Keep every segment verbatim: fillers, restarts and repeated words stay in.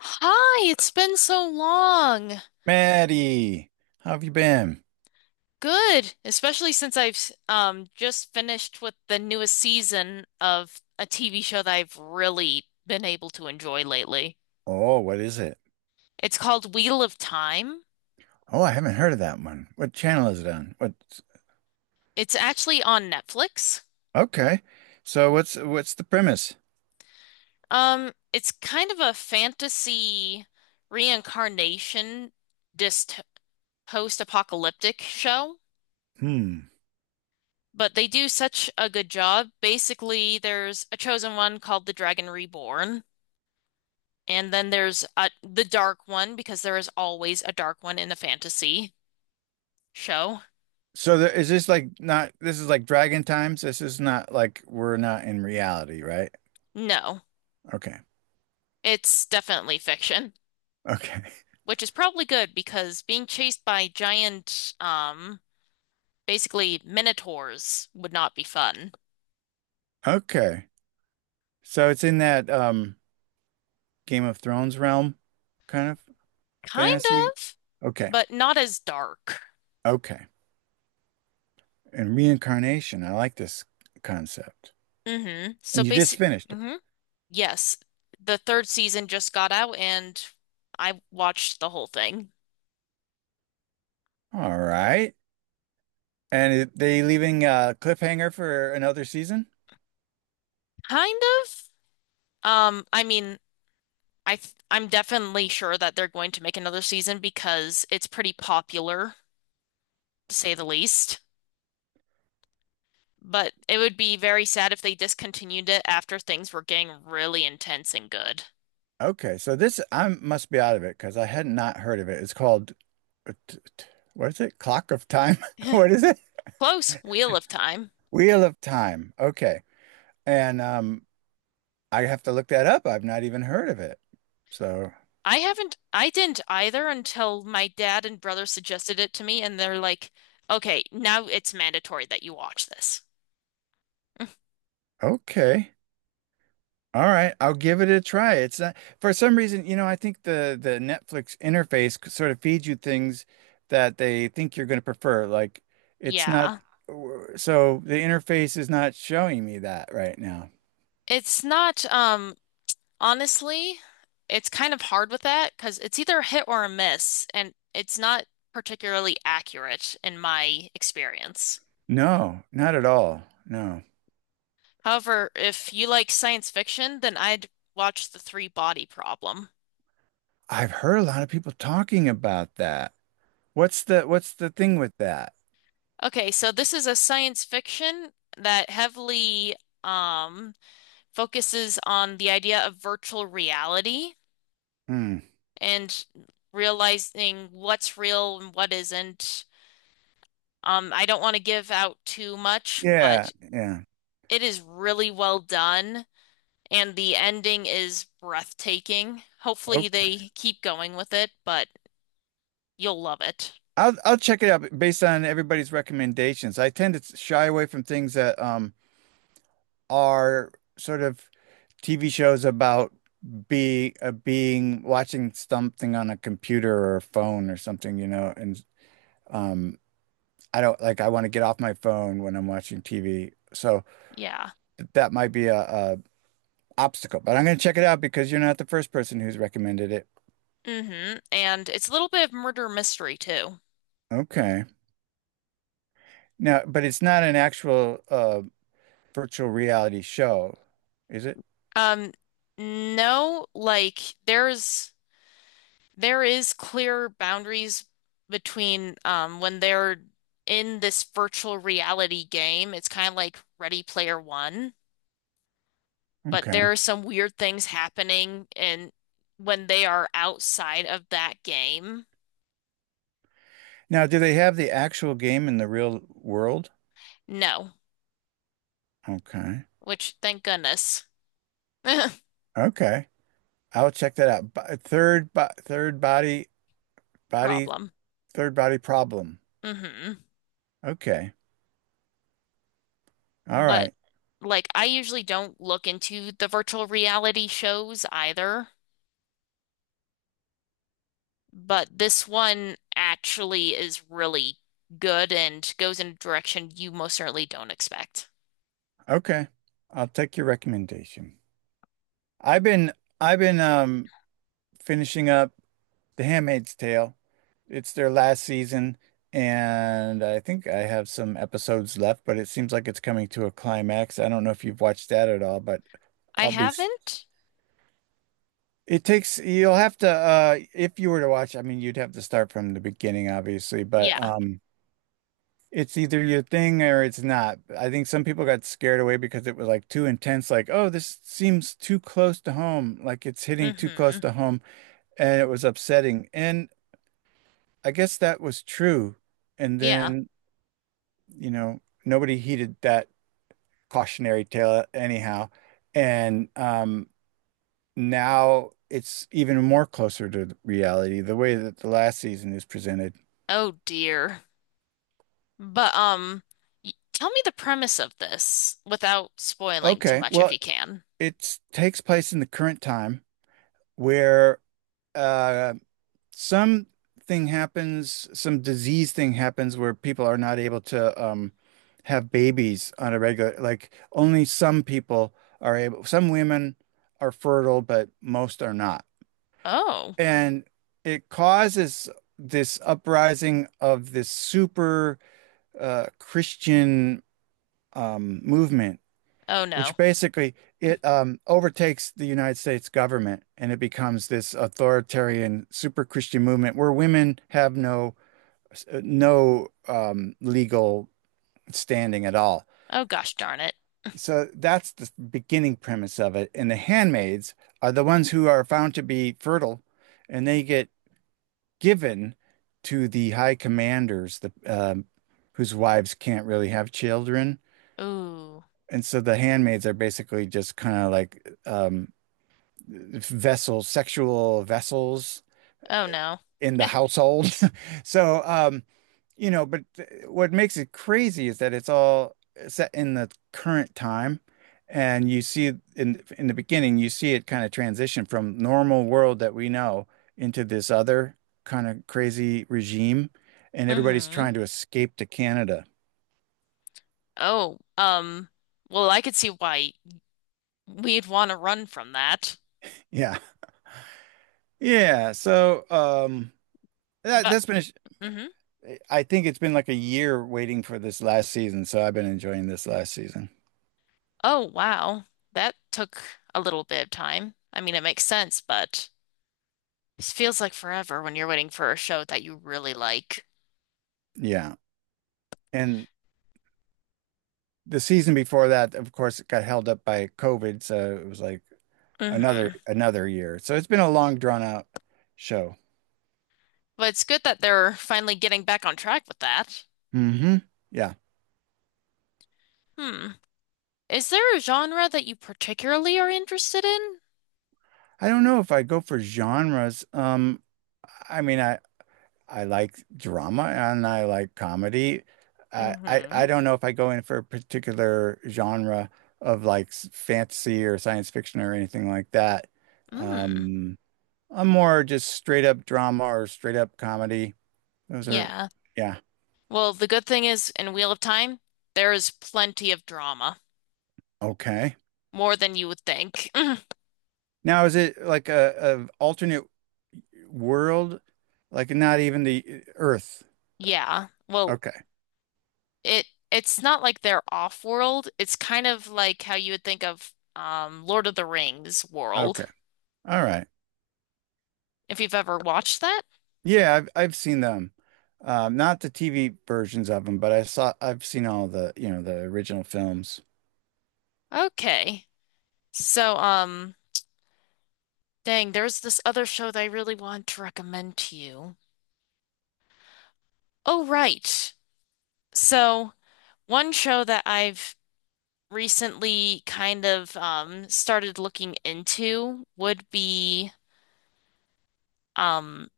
Hi, it's been so long. Maddie, how have you been? Good, especially since I've um just finished with the newest season of a T V show that I've really been able to enjoy lately. Oh, what is it? It's called Wheel of Time. Oh, I haven't heard of that one. What channel is it on? What? It's actually on Netflix. Okay. So what's what's the premise? Um, it's kind of a fantasy reincarnation dyst post-apocalyptic show, Hmm. but they do such a good job. Basically, there's a chosen one called the Dragon Reborn. And then there's a the dark one because there is always a dark one in a fantasy show. So there, is this like not— this is like Dragon Times? This is not like we're not in reality, right? No, Okay. it's definitely fiction, Okay. which is probably good because being chased by giant, um, basically minotaurs would not be fun. Okay. So it's in that um Game of Thrones realm kind of Kind fantasy. of, Okay. but not as dark. Okay. And reincarnation. I like this concept. Hmm So And you just basic, finished it. hmm Yes, the third season just got out and I watched the whole thing. All right. And it, they leaving a cliffhanger for another season? Kind of. Um, I mean, I th I'm definitely sure that they're going to make another season because it's pretty popular, to say the least. But it would be very sad if they discontinued it after things were getting really intense and good. Okay, so this I must be out of it because I had not heard of it. It's called uh, t- t- what is it? Clock of Time? What is it? Close, Wheel of Time. Wheel of Time. Okay, and um, I have to look that up. I've not even heard of it. So I haven't, I didn't either until my dad and brother suggested it to me, and they're like, okay, now it's mandatory that you watch this. okay. All right, I'll give it a try. It's not— for some reason, you know, I think the the Netflix interface c- sort of feeds you things that they think you're going to prefer. Like it's not— Yeah. so the interface is not showing me that right now. It's not, um, honestly, it's kind of hard with that because it's either a hit or a miss, and it's not particularly accurate in my experience. No, not at all. No. However, if you like science fiction, then I'd watch The Three Body Problem. I've heard a lot of people talking about that. What's the— what's the thing with that? Okay, so this is a science fiction that heavily um, focuses on the idea of virtual reality Hmm. and realizing what's real and what isn't. Um, I don't want to give out too much, Yeah, but yeah. it is really well done, and the ending is breathtaking. Hopefully, Okay. they keep going with it, but you'll love it. I'll I'll check it out based on everybody's recommendations. I tend to shy away from things that um are sort of T V shows about be— uh, being watching something on a computer or a phone or something, you know, and um I don't like— I want to get off my phone when I'm watching T V. So Yeah. that might be a, a obstacle, but I'm going to check it out because you're not the first person who's recommended it. Mm-hmm. And it's a little bit of murder mystery too. Okay. Now, but it's not an actual uh virtual reality show, is it? Um, no, like there's there is clear boundaries between um when they're in this virtual reality game. It's kind of like Ready Player One, but Okay. there are some weird things happening and when they are outside of that game. Now, do they have the actual game in the real world? No, Okay. which thank goodness. Okay. I'll check that out. Bo- Third, bo third body, body, Problem. third body problem. hmm Okay. All But right. like I usually don't look into the virtual reality shows either, but this one actually is really good and goes in a direction you most certainly don't expect. Okay. I'll take your recommendation. I've been, I've been, um, finishing up The Handmaid's Tale. It's their last season, and I think I have some episodes left, but it seems like it's coming to a climax. I don't know if you've watched that at all, but I I'll be. haven't? It takes— you'll have to uh if you were to watch, I mean you'd have to start from the beginning obviously, but Yeah. um it's either your thing or it's not. I think some people got scared away because it was like too intense, like, oh, this seems too close to home, like it's hitting too close hmm to home, and it was upsetting. And I guess that was true. And Yeah. then, you know, nobody heeded that cautionary tale anyhow. And um now it's even more closer to reality the way that the last season is presented. Oh dear. But um, y- tell me the premise of this without spoiling too Okay, much if well, you can. it takes place in the current time where uh, some thing happens, some disease thing happens where people are not able to um, have babies on a regular, like only some people are able, some women are fertile, but most are not. Oh, And it causes this uprising of this super uh, Christian um, movement, oh no. which basically it um, overtakes the United States government, and it becomes this authoritarian super Christian movement where women have no no um, legal standing at all. Oh gosh darn it. So that's the beginning premise of it. And the handmaids are the ones who are found to be fertile, and they get given to the high commanders, the um, whose wives can't really have children. Ooh. And so the handmaids are basically just kind of like um, vessels, sexual vessels Oh no. in the household. So, um, you know, but th- what makes it crazy is that it's all set in the current time. And you see in in the beginning, you see it kind of transition from normal world that we know into this other kind of crazy regime. And everybody's Mm-hmm. trying to escape to Canada. Oh, um, well, I could see why we'd want to run from that. Yeah. Yeah. So, um, that, But that's been— mm-hmm. I think it's been like a year waiting for this last season, so I've been enjoying this last season. Oh wow. That took a little bit of time. I mean, it makes sense, but it feels like forever when you're waiting for a show that you really like. Yeah. And the season before that, of course, it got held up by COVID, so it was like another Mm-hmm. another year. So it's been a long drawn out show. But it's good that they're finally getting back on track with that. Hmm. Yeah. Hmm. Is there a genre that you particularly are interested in? I don't know if I go for genres. Um, I mean, I I like drama and I like comedy. I, I Mm-hmm. I don't know if I go in for a particular genre of like s- fantasy or science fiction or anything like that. Mm, Um, I'm more just straight up drama or straight up comedy. Those are, yeah. yeah, Well, the good thing is in Wheel of Time, there is plenty of drama, okay. more than you would think. Now, is it like a, a alternate world? Like not even the uh, Earth? Yeah. Well, Okay, it it's not like they're off-world. It's kind of like how you would think of um Lord of the Rings world, okay, all right. if you've ever watched that. Yeah, I've I've seen them. Um, not the T V versions of them, but I saw— I've seen all the, you know, the original films. Okay. So, um, dang, there's this other show that I really want to recommend to you. Oh, right. So one show that I've recently kind of um, started looking into would be um,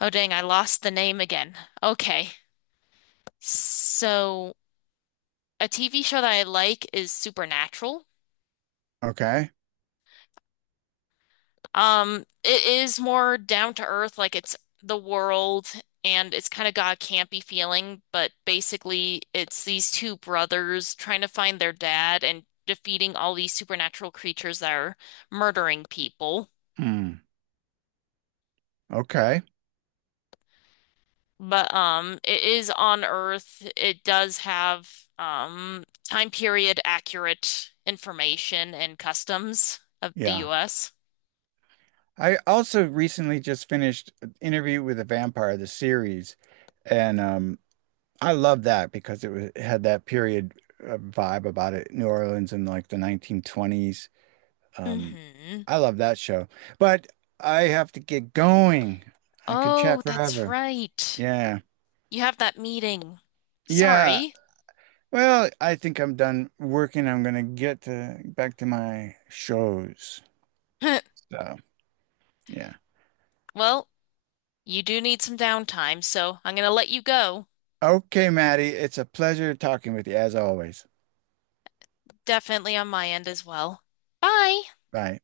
oh dang, I lost the name again. Okay. So a T V show that I like is Supernatural. Okay. Um, it is more down to earth, like it's the world and it's kind of got a campy feeling, but basically it's these two brothers trying to find their dad and defeating all these supernatural creatures that are murdering people. Hmm. Okay. But um it is on Earth. It does have um time period accurate information and customs of the Yeah. U S. I also recently just finished Interview with a Vampire, the series, and um I love that because it, was, it had that period uh, vibe about it, New Orleans in like the nineteen twenties. Um hmm I love that show. But I have to get going. I could chat Oh, that's forever. right. Yeah. You have that meeting. Yeah. Sorry. Well, I think I'm done working. I'm gonna get to back to my shows. So, yeah. Well, you do need some downtime, so I'm gonna let you go. Okay, Maddie, it's a pleasure talking with you as always. Definitely on my end as well. Bye. Bye.